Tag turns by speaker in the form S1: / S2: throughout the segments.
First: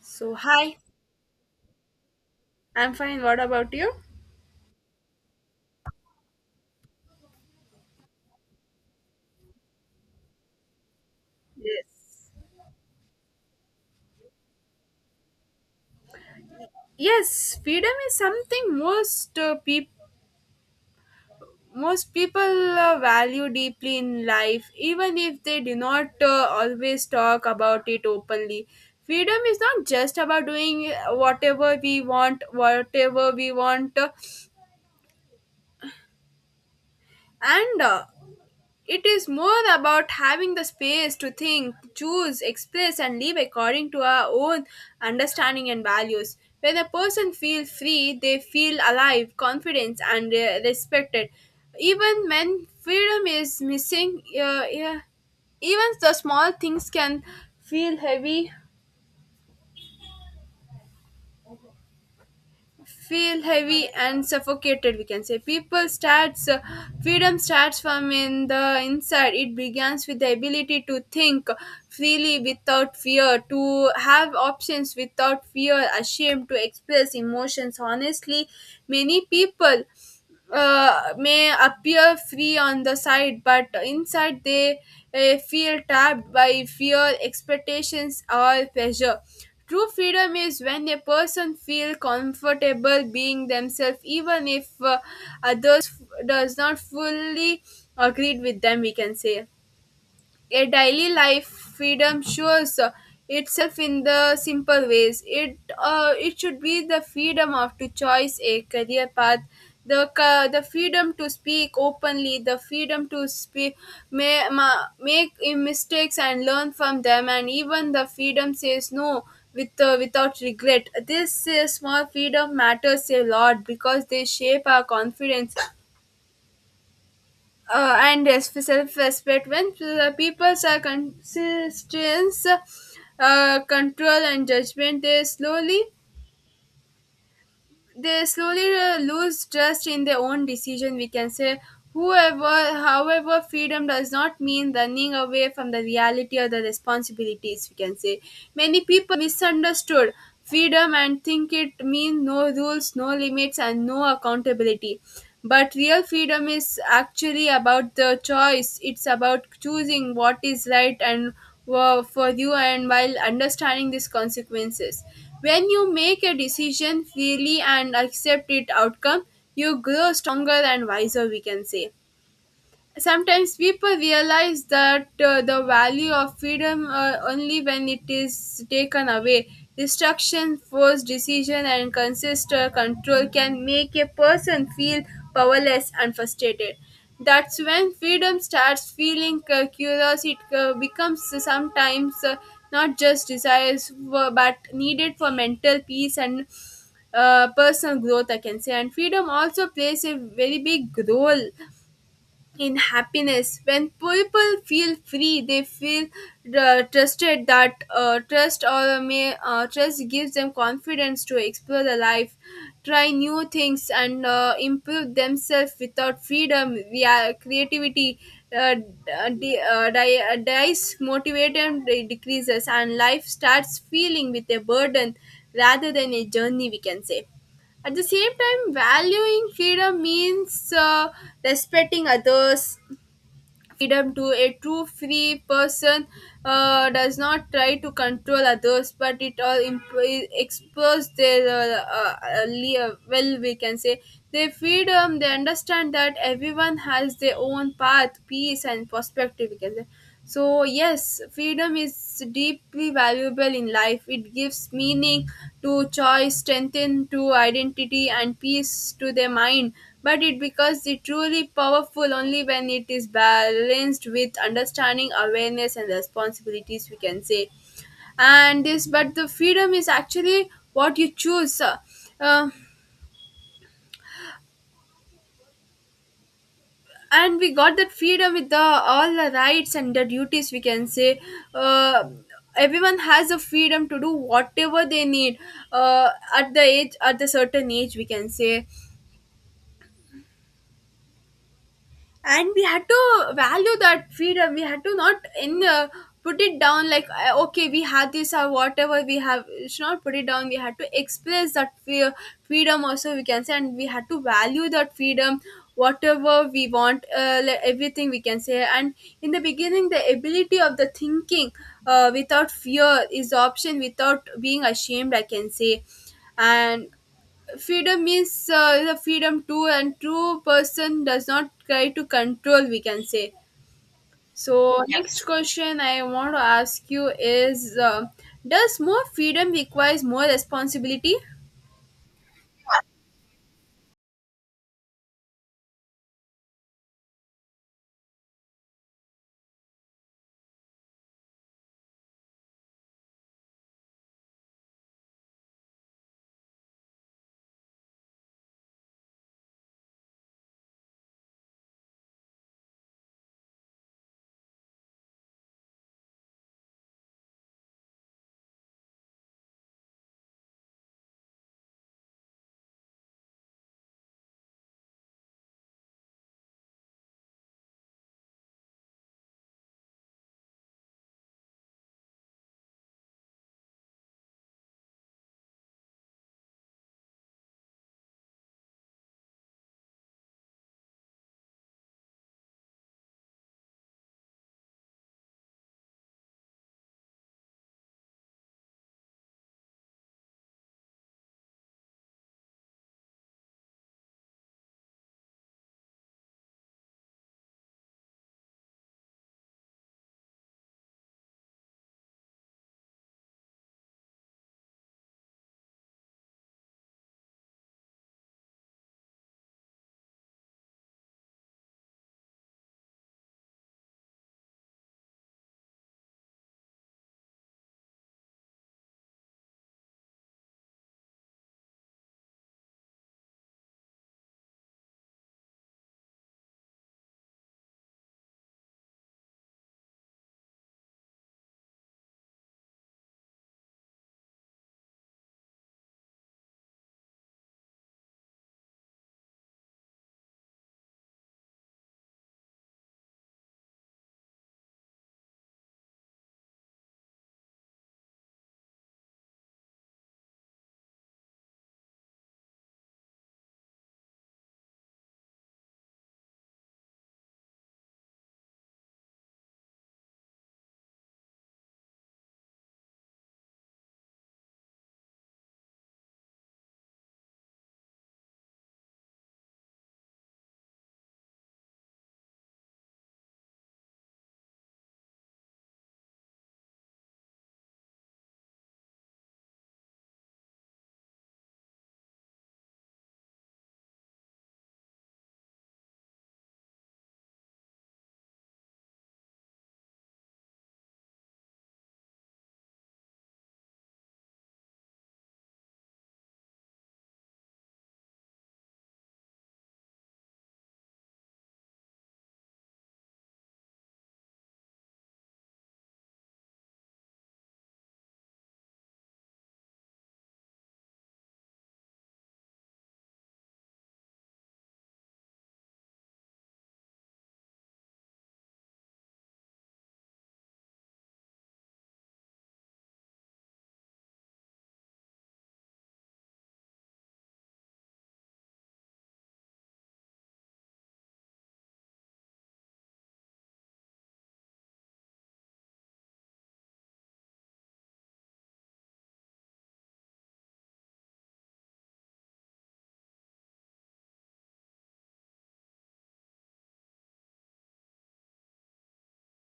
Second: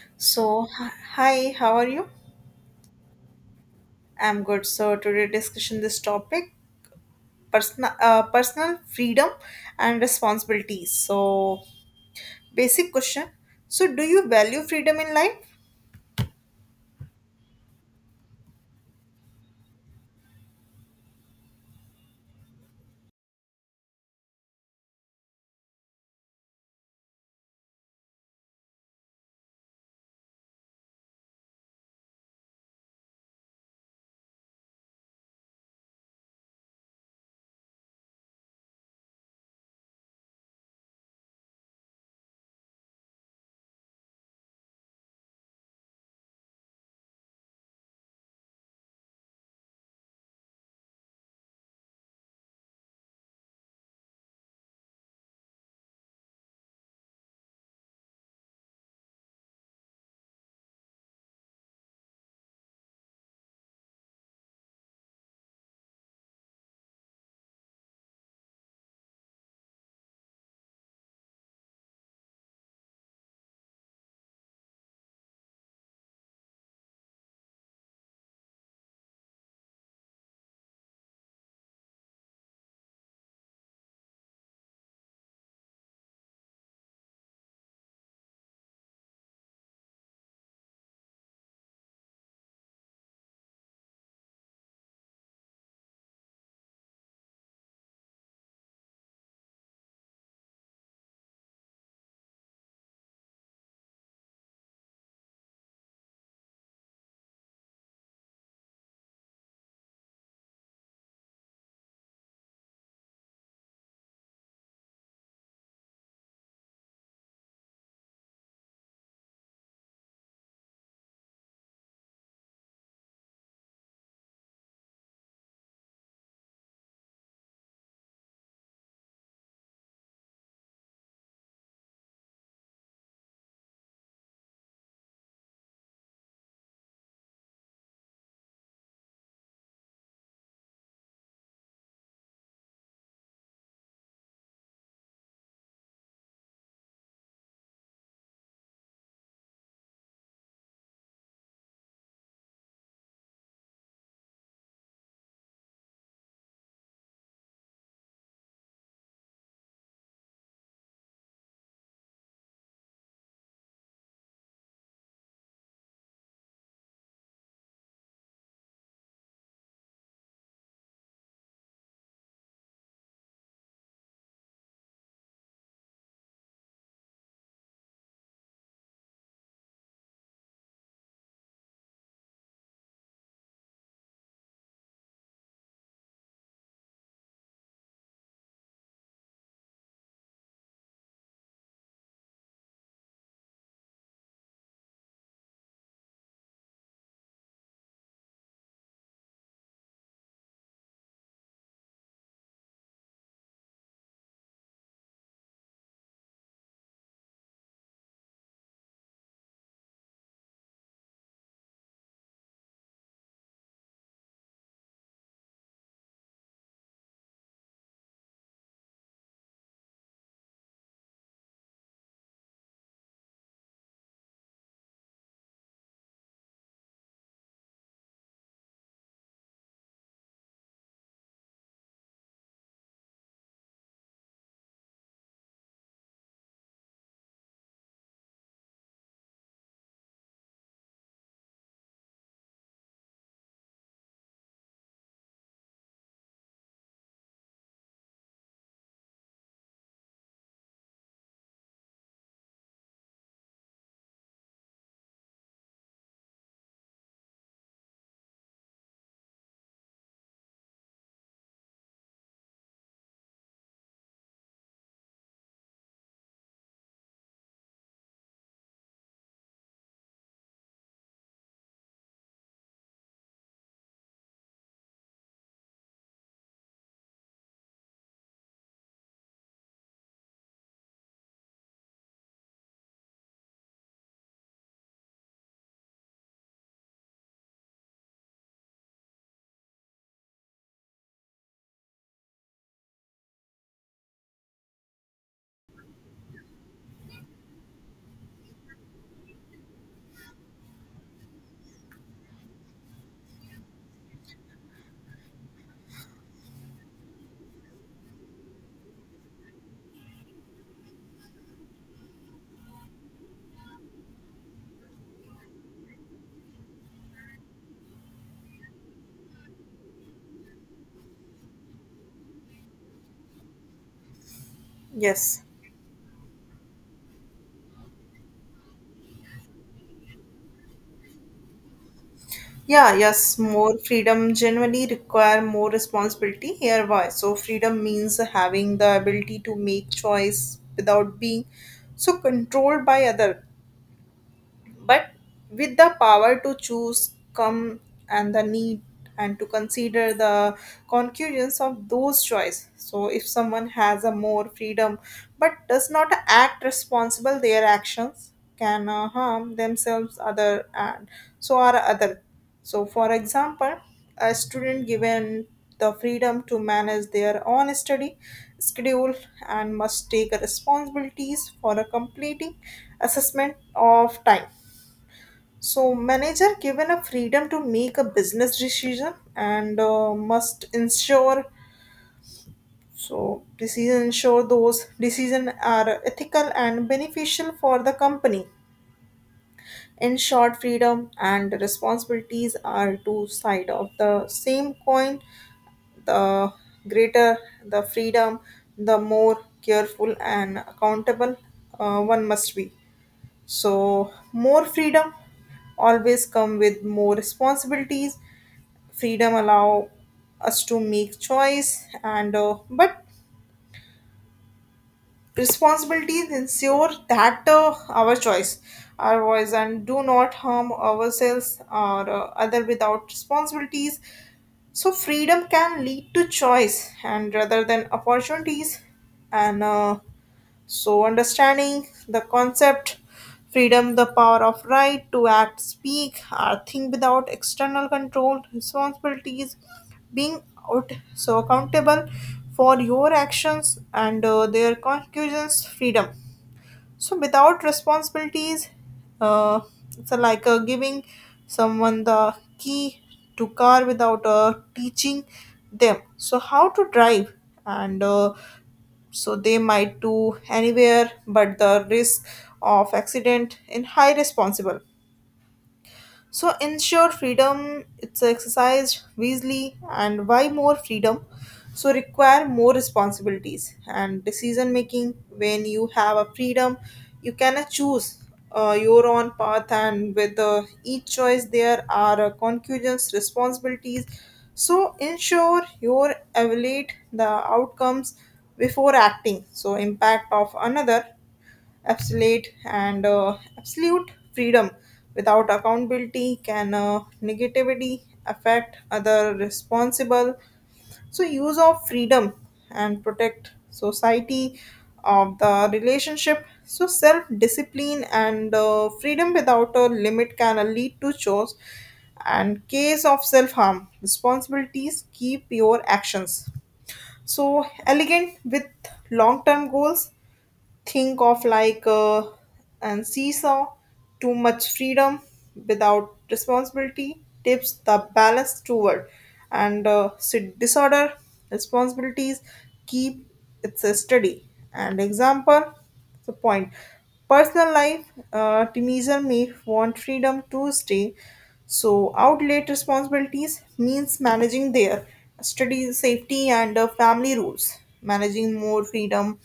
S1: So,
S2: So,
S1: hi,
S2: hi, how are you?
S1: I'm fine. What about you?
S2: I'm good. So, today discussion this topic personal personal freedom and responsibilities. So,
S1: Yes.
S2: basic question. So, do you value freedom in life?
S1: Yes, freedom is something most peop most people value deeply in life, even if they do not always talk about it openly. Freedom is not just about doing whatever we want, and It is more about having the space to think, choose, express, and live according to our own understanding and values. When a person feels free, they feel alive, confident, and respected. Even when freedom is missing, yeah, even the small things can feel heavy feel heavy and suffocated, we can say. People starts freedom starts from in the inside. It begins with the ability to think freely without fear, to have options without fear ashamed, to express emotions honestly. Many people may appear free on the side, but inside they feel trapped by fear, expectations, or pressure. True freedom is when a person feels comfortable being themselves, even if others does not fully agree with them. We can say a daily life freedom shows itself in the simple ways. It it should be the freedom of to choose a career path, the freedom to speak openly, the freedom to speak, may, ma, make mistakes and learn from them, and even the freedom says no without regret. This small freedom matters a lot because they shape our confidence and yes, self-respect. When the peoples are consistence control and judgment, they slowly lose trust in their own decision, we can say. Whoever, however, freedom does not mean running away from the reality or the responsibilities, we can say. Many people misunderstood freedom and think it means no rules, no limits, and no accountability, but real freedom is actually about the choice. It's about choosing what is right and were for you, and while understanding these consequences. When you make a decision freely and accept its outcome, you grow stronger and wiser, we can say. Sometimes people realize that the value of freedom only when it is taken away. Distraction, forced decision, and consistent control can make a person feel powerless and frustrated. That's when freedom starts feeling curious. It becomes sometimes not just desires for, but needed for mental peace and personal growth, I can say. And freedom also plays a very big role in happiness. When people feel free, they feel trusted. That trust or may trust gives them confidence to explore the life, try new things, and improve themselves. Without freedom, yeah, creativity dies, motivation decreases, and life starts feeling with a burden rather than a journey, we can say. At the same time, valuing freedom means respecting others. Freedom to a true free person does not try to control others, but it all expose their well. We can say their freedom. They understand that everyone has their own path, peace, and perspective. We can say. So, yes, freedom is deeply valuable in life. It gives meaning to choice, strength to identity, and peace to the mind. But it becomes the truly powerful only when it is balanced with understanding, awareness, and responsibilities, we can say. And this, but the freedom is actually what you choose. Uh, and we got that freedom with the all the rights and the duties, we can say. uh, Everyone has a freedom to do whatever they need uh, at the age, at the certain age, we can say, and we had to value that freedom. We had to not in put it down like okay, we had this or whatever we have, we should not put it down. We had to express that fear, freedom also, we can say, and we had to value that freedom, whatever we want, everything, we can say. And in the beginning, the ability of the thinking without fear is option, without being ashamed, I can say. And freedom is the freedom to, and true person does not try to control, we can say. So yeah, next
S2: Yes.
S1: question I want to ask you is does more freedom requires more responsibility?
S2: Yeah, yes, more freedom generally require more responsibility. Here why. So freedom means having the ability to make choice without being so controlled by other. But with the power to choose come and the need and to consider the concurrence of those choice. So if someone has a more freedom but does not act responsible their actions can harm themselves other and so are other. So for example a student given the freedom to manage their own study schedule and must take responsibilities for a completing assessment of time. So manager given a freedom to make a business decision and must ensure so decision ensure those decision are ethical and beneficial for the company. In short, freedom and responsibilities are two side of the same coin. The greater the freedom, the more careful and accountable one must be. So more freedom always come with more responsibilities. Freedom allow us to make choice and but responsibilities ensure that our choice our voice and do not harm ourselves or other without responsibilities. So freedom can lead to choice and rather than opportunities and so, understanding the concept, freedom, the power of right to act, speak, or think without external control, responsibilities, being out, so accountable for your actions and their conclusions, freedom so without responsibilities uh, it's a, like giving someone the key to car without teaching them so how to drive and so they might do anywhere but the risk of accident in high responsible. So ensure freedom it's exercised wisely and why more freedom? So require more responsibilities and decision making. When you have a freedom you cannot choose your own path and with each choice there are concurrent responsibilities so ensure you evaluate the outcomes before acting. So impact of another absolute and absolute freedom without accountability can negatively affect other responsible. So use of freedom and protect society of the relationship. So self discipline and freedom without a limit can lead to chores and case of self harm. Responsibilities keep your actions so elegant with long term goals. Think of like and seesaw. Too much freedom without responsibility tips the balance toward disorder. Responsibilities keep it's a study and example the point. Personal life, teenager may want freedom to stay so outlet. Responsibilities means managing their study safety and family rules managing more freedom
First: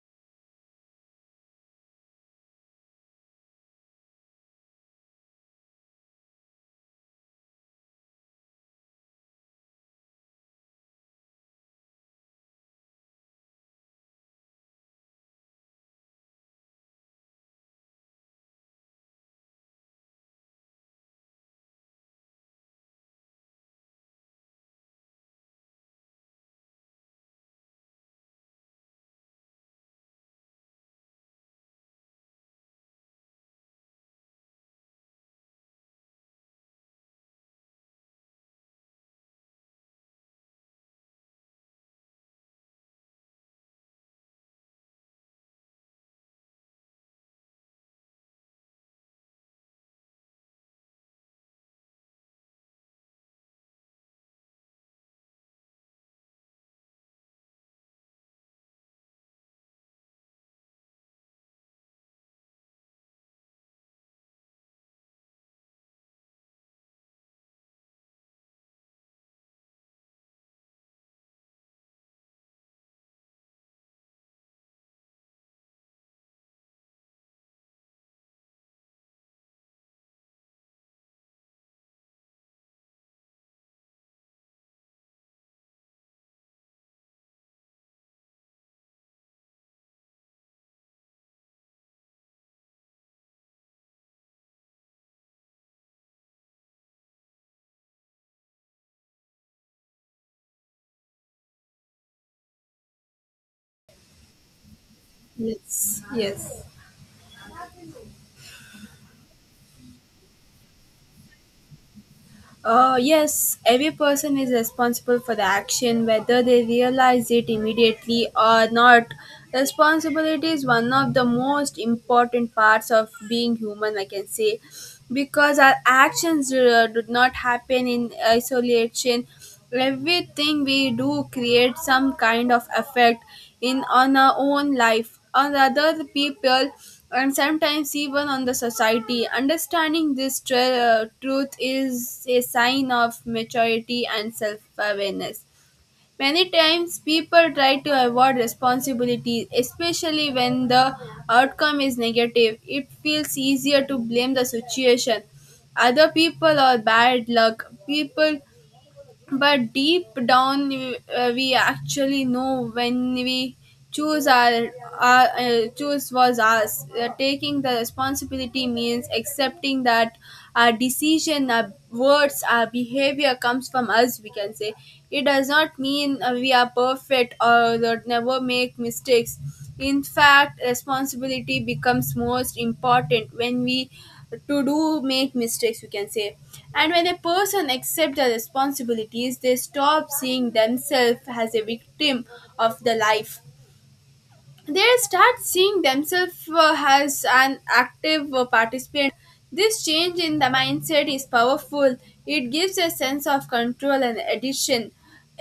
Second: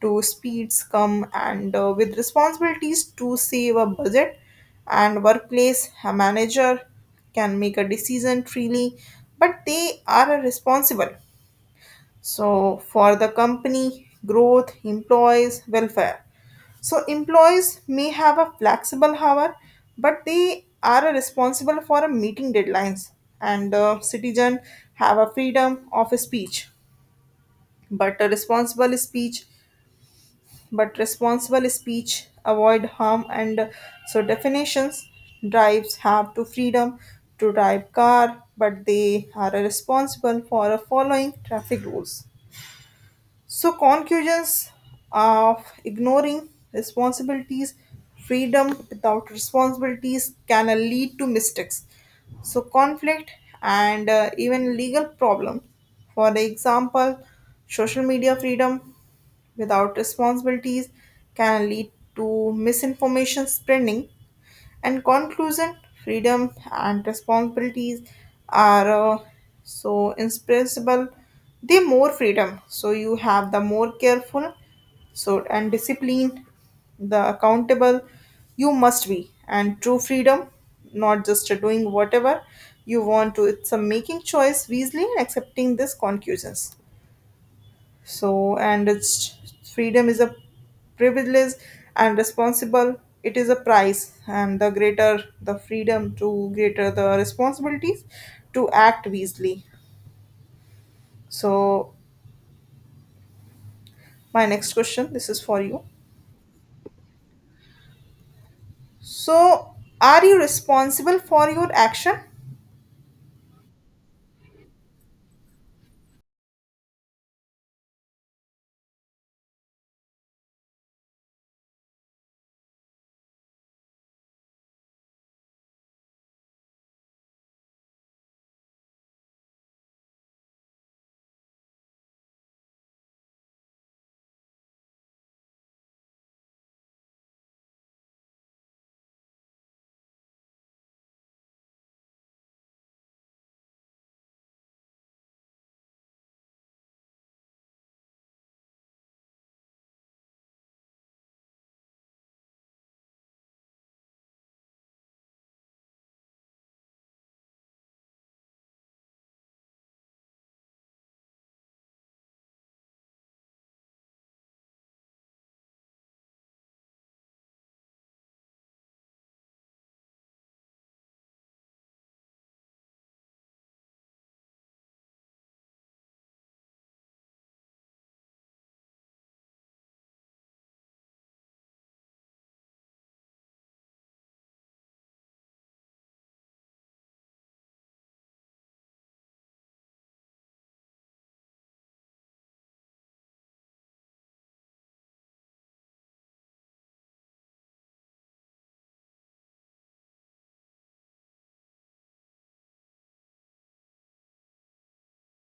S2: to speeds come and with responsibilities to save a budget. And workplace, a manager can make a decision freely but they are responsible so for the company growth employees welfare. So employees may have a flexible hour, but they are responsible for a meeting deadlines. And citizen have a freedom of speech, but a responsible speech, but responsible speech avoid harm and so definitions, drives have to freedom to drive car but they are responsible for following traffic rules. So, conclusions of ignoring responsibilities, freedom without responsibilities can lead to mistakes. So, conflict and even legal problem. For the example, social media freedom without responsibilities can lead to misinformation spreading. And conclusion, freedom and responsibilities are so inexpressible. The more freedom, so you have the more careful, so and disciplined, the accountable you must be. And true freedom, not just doing whatever you want to, it's a making choice wisely and accepting these conclusions, so and it's freedom is a privilege and responsible it is a price and the greater the freedom to greater the responsibilities to act wisely. So my next question this is for you,
S1: Yes. Yes.
S2: so are you responsible for your action?
S1: Yes, every person is responsible for the action, whether they realize it immediately or not. Responsibility is one of the most important parts of being human, I can say, because our actions do not happen in isolation. Everything we do creates some kind of effect in on our own life, on other people, and sometimes even on the society. Understanding this truth is a sign of maturity and self awareness. Many times people try to avoid responsibility, especially when the outcome is negative. It feels easier to blame the situation, other people, or bad luck. People, but deep down we actually know when we choose our, our choose was us. Taking the responsibility means accepting that our decision, our words, our behavior comes from us, we can say. It does not mean we are perfect or that never make mistakes. In fact, responsibility becomes most important when we to do make mistakes, we can say. And when a person accepts their responsibilities, they stop seeing themselves as a victim of the life. They start seeing themselves as an active participant. This change in the mindset is powerful. It gives a sense of control and addition.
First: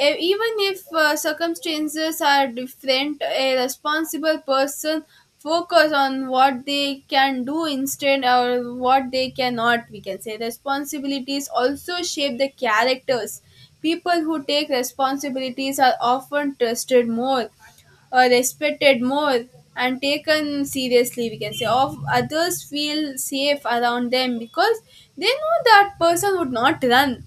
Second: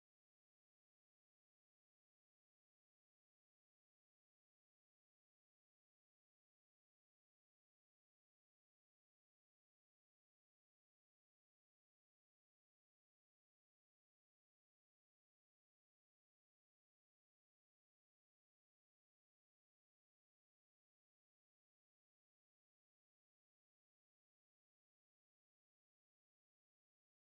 S1: Even if circumstances are different, a responsible person focus on what they can do instead or what they cannot. We can say responsibilities also shape the characters. People who take responsibilities are often trusted more, respected more, and taken seriously, we can say. Of others feel safe around them because they know that person would not run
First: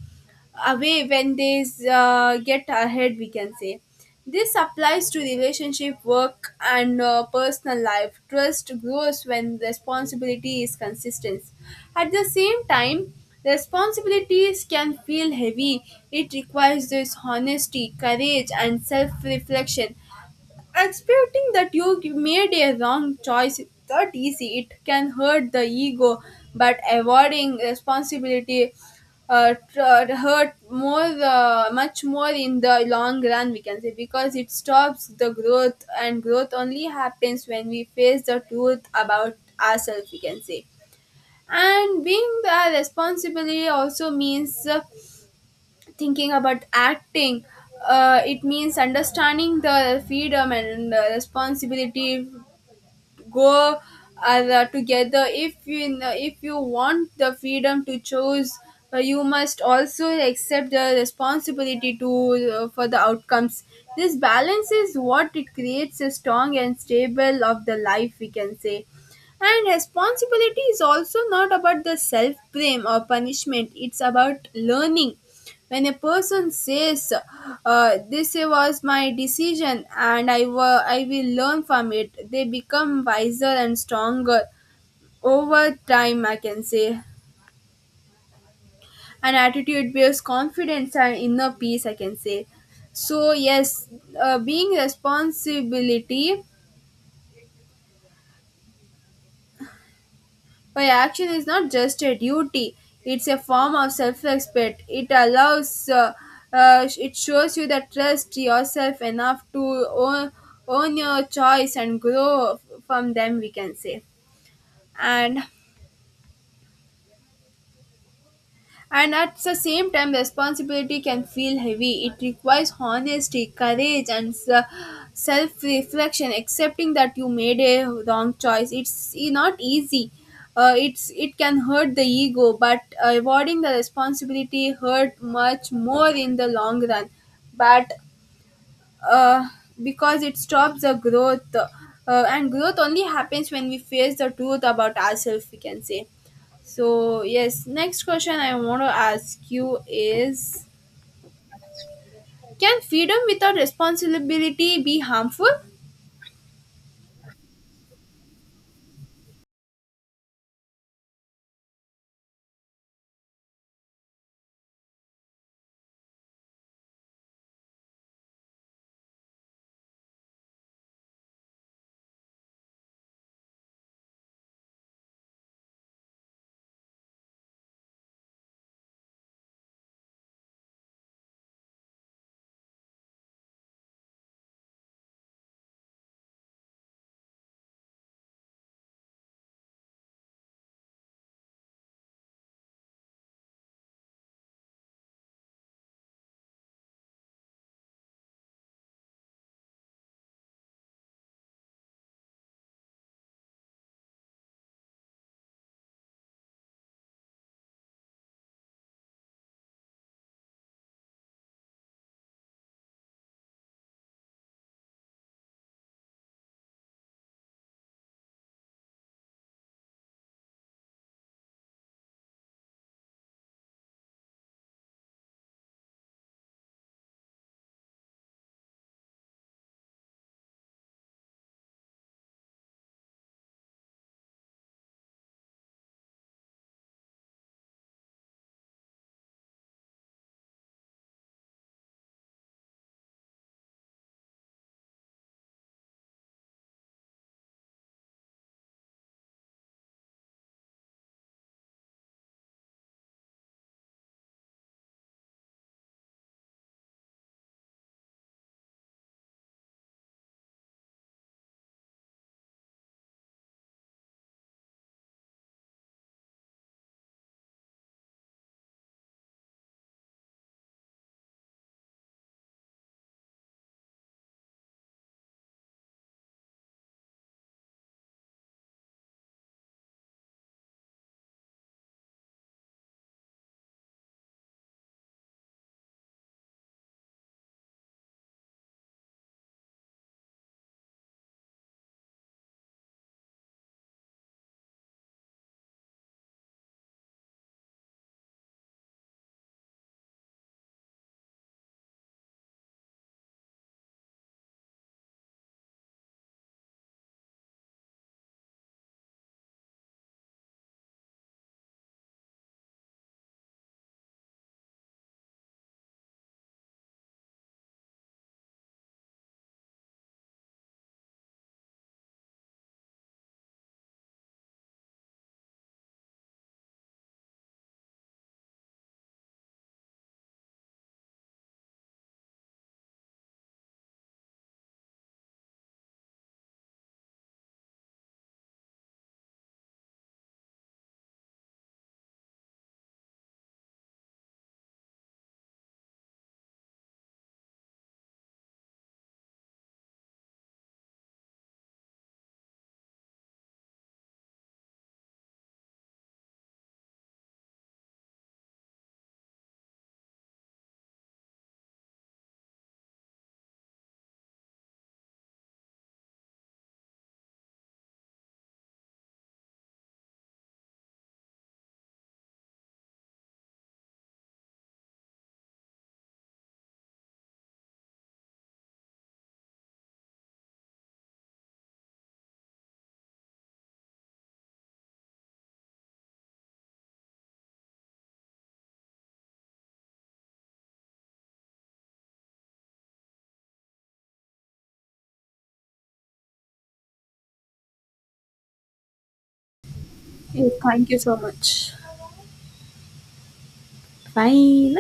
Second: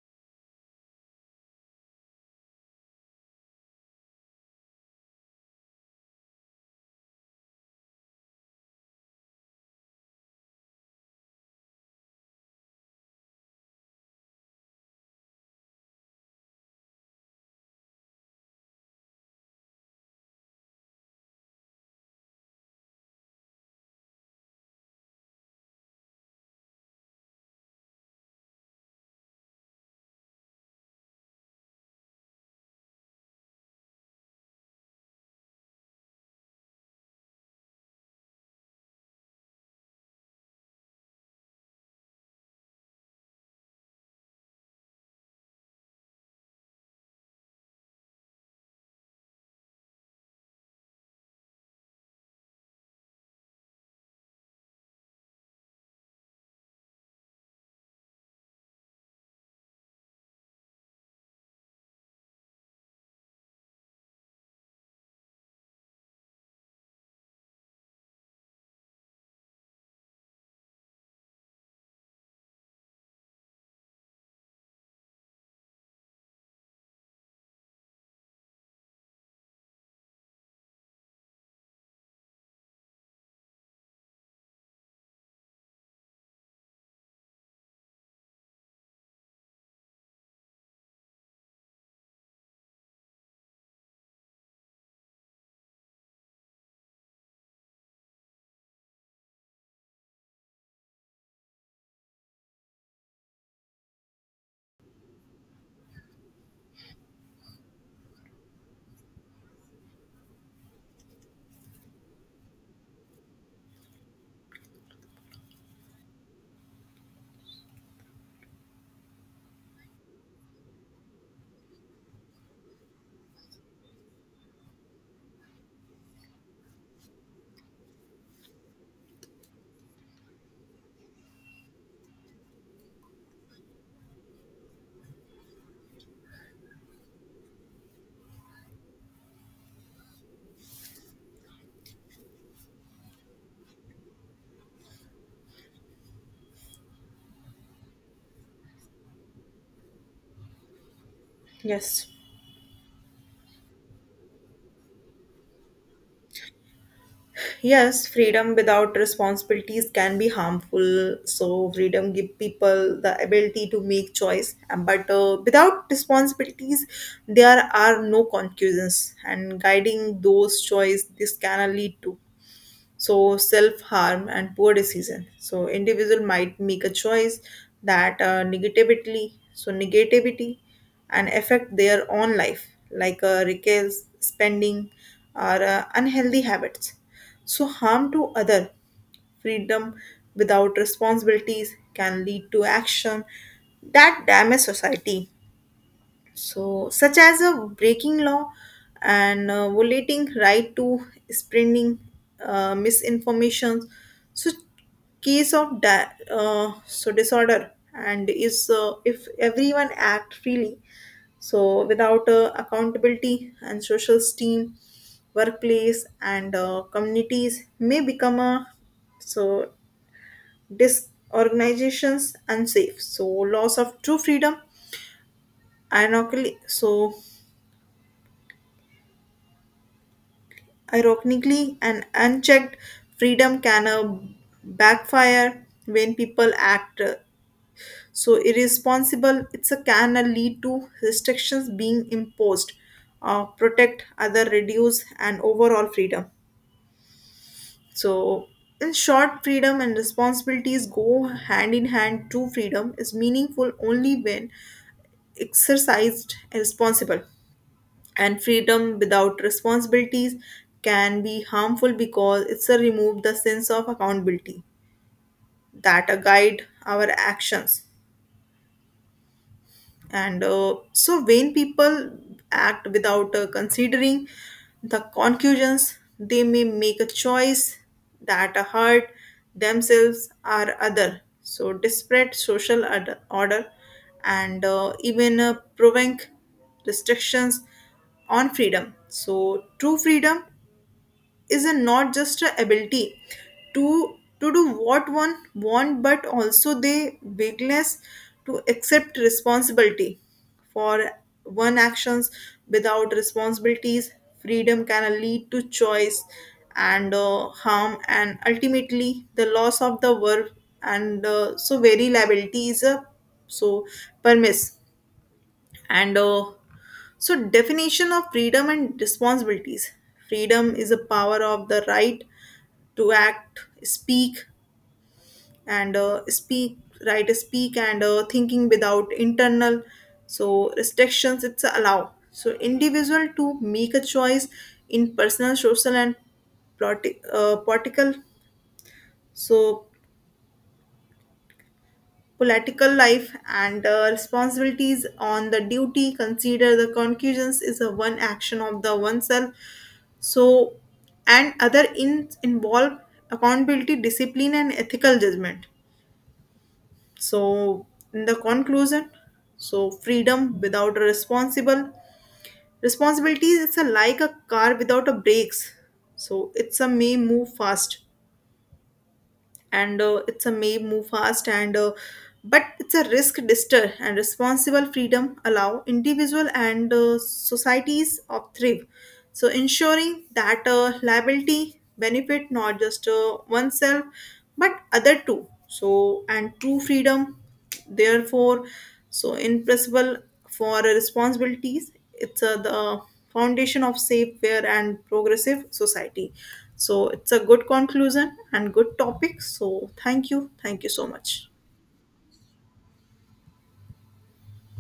S1: away when they get ahead, we can say. This applies to relationship, work, and personal life. Trust grows when responsibility is consistent. At the same time, responsibilities can feel heavy. It requires this honesty, courage, and self-reflection. Expecting that you made a wrong choice is not easy. It can hurt the ego, but avoiding responsibility hurt more, much more in the long run. We can say, because it stops the growth, and growth only happens when we face the truth about ourselves. We can say, and being the responsibility also means thinking about acting. It means understanding the freedom and the responsibility go as together. If you want the freedom to choose, you must also accept the responsibility to for the outcomes. This balance is what it creates a strong and stable of the life, we can say. And responsibility is also not about the self blame or punishment. It's about learning. When a person says this was my decision and I will learn from it, they become wiser and stronger over time, I can say. An attitude builds confidence and inner peace, I can say. So yes, being responsibility by action is not just a duty, it's a form of self respect. It allows, it shows you that trust yourself enough to own, own your choice and grow from them, we can say. And And at the same time, responsibility can feel heavy. It requires honesty, courage, and self reflection, accepting that you made a wrong choice. Not easy. It can hurt the ego, but avoiding the responsibility hurt much more in the long run. But uh, because it stops the growth, and growth only happens when we face the truth about ourselves, we can say. So yes, next question I want to ask you is
S2: Yes.
S1: can freedom without responsibility be harmful?
S2: Yes, freedom without responsibilities can be harmful. So freedom give people the ability to make choice, and- but without responsibilities, there are no conclusions and guiding those choice. This can lead to so self harm and poor decision. So individual might make a choice that negatively so negativity and affect their own life like reckless spending or unhealthy habits. So harm to other, freedom without responsibilities can lead to action that damage society, so such as a breaking law and violating right to spreading misinformation. So case of so disorder and is if everyone act freely so without accountability and social steam workplace and communities may become a so disorganizations unsafe. So loss of true freedom ironically so ironically, an unchecked freedom can backfire when people act so irresponsible. It's a can lead to restrictions being imposed, protect other, reduce, and overall freedom. So, in short, freedom and responsibilities go hand in hand. True freedom is meaningful only when exercised and responsible. And freedom without responsibilities can be harmful because it's a remove the sense of accountability that a guide our actions and so when people act without considering the conclusions they may make a choice that hurt themselves or other. So disparate social order order and even prevent restrictions on freedom. So true freedom is a not just a ability to do what one want but also the willingness to accept responsibility for one actions. Without responsibilities freedom can lead to choice and harm and ultimately the loss of the work and so very liability is a so permiss and so definition of freedom and responsibilities, freedom is a power of the right to act, speak, and speak, and thinking without internal so restrictions. It's allow so individual to make a choice in personal, social, and political so political life and responsibilities on the duty consider the conclusions is a one action of the oneself so and other in involve accountability discipline and ethical judgment. So in the conclusion so freedom without a responsible responsibility is a, like a car without a brakes. So it's a may move fast and it's a may move fast and but it's a risk dister and responsible freedom allow individual and societies of thrive so ensuring that liability benefit not just oneself but other too. So and true freedom therefore so impressible for responsibilities, it's a, the foundation of safe fair and progressive society. So it's a good conclusion and good topic, so thank you,
S1: Yes,
S2: thank
S1: thank
S2: you
S1: you
S2: so
S1: so
S2: much.
S1: much. Bye.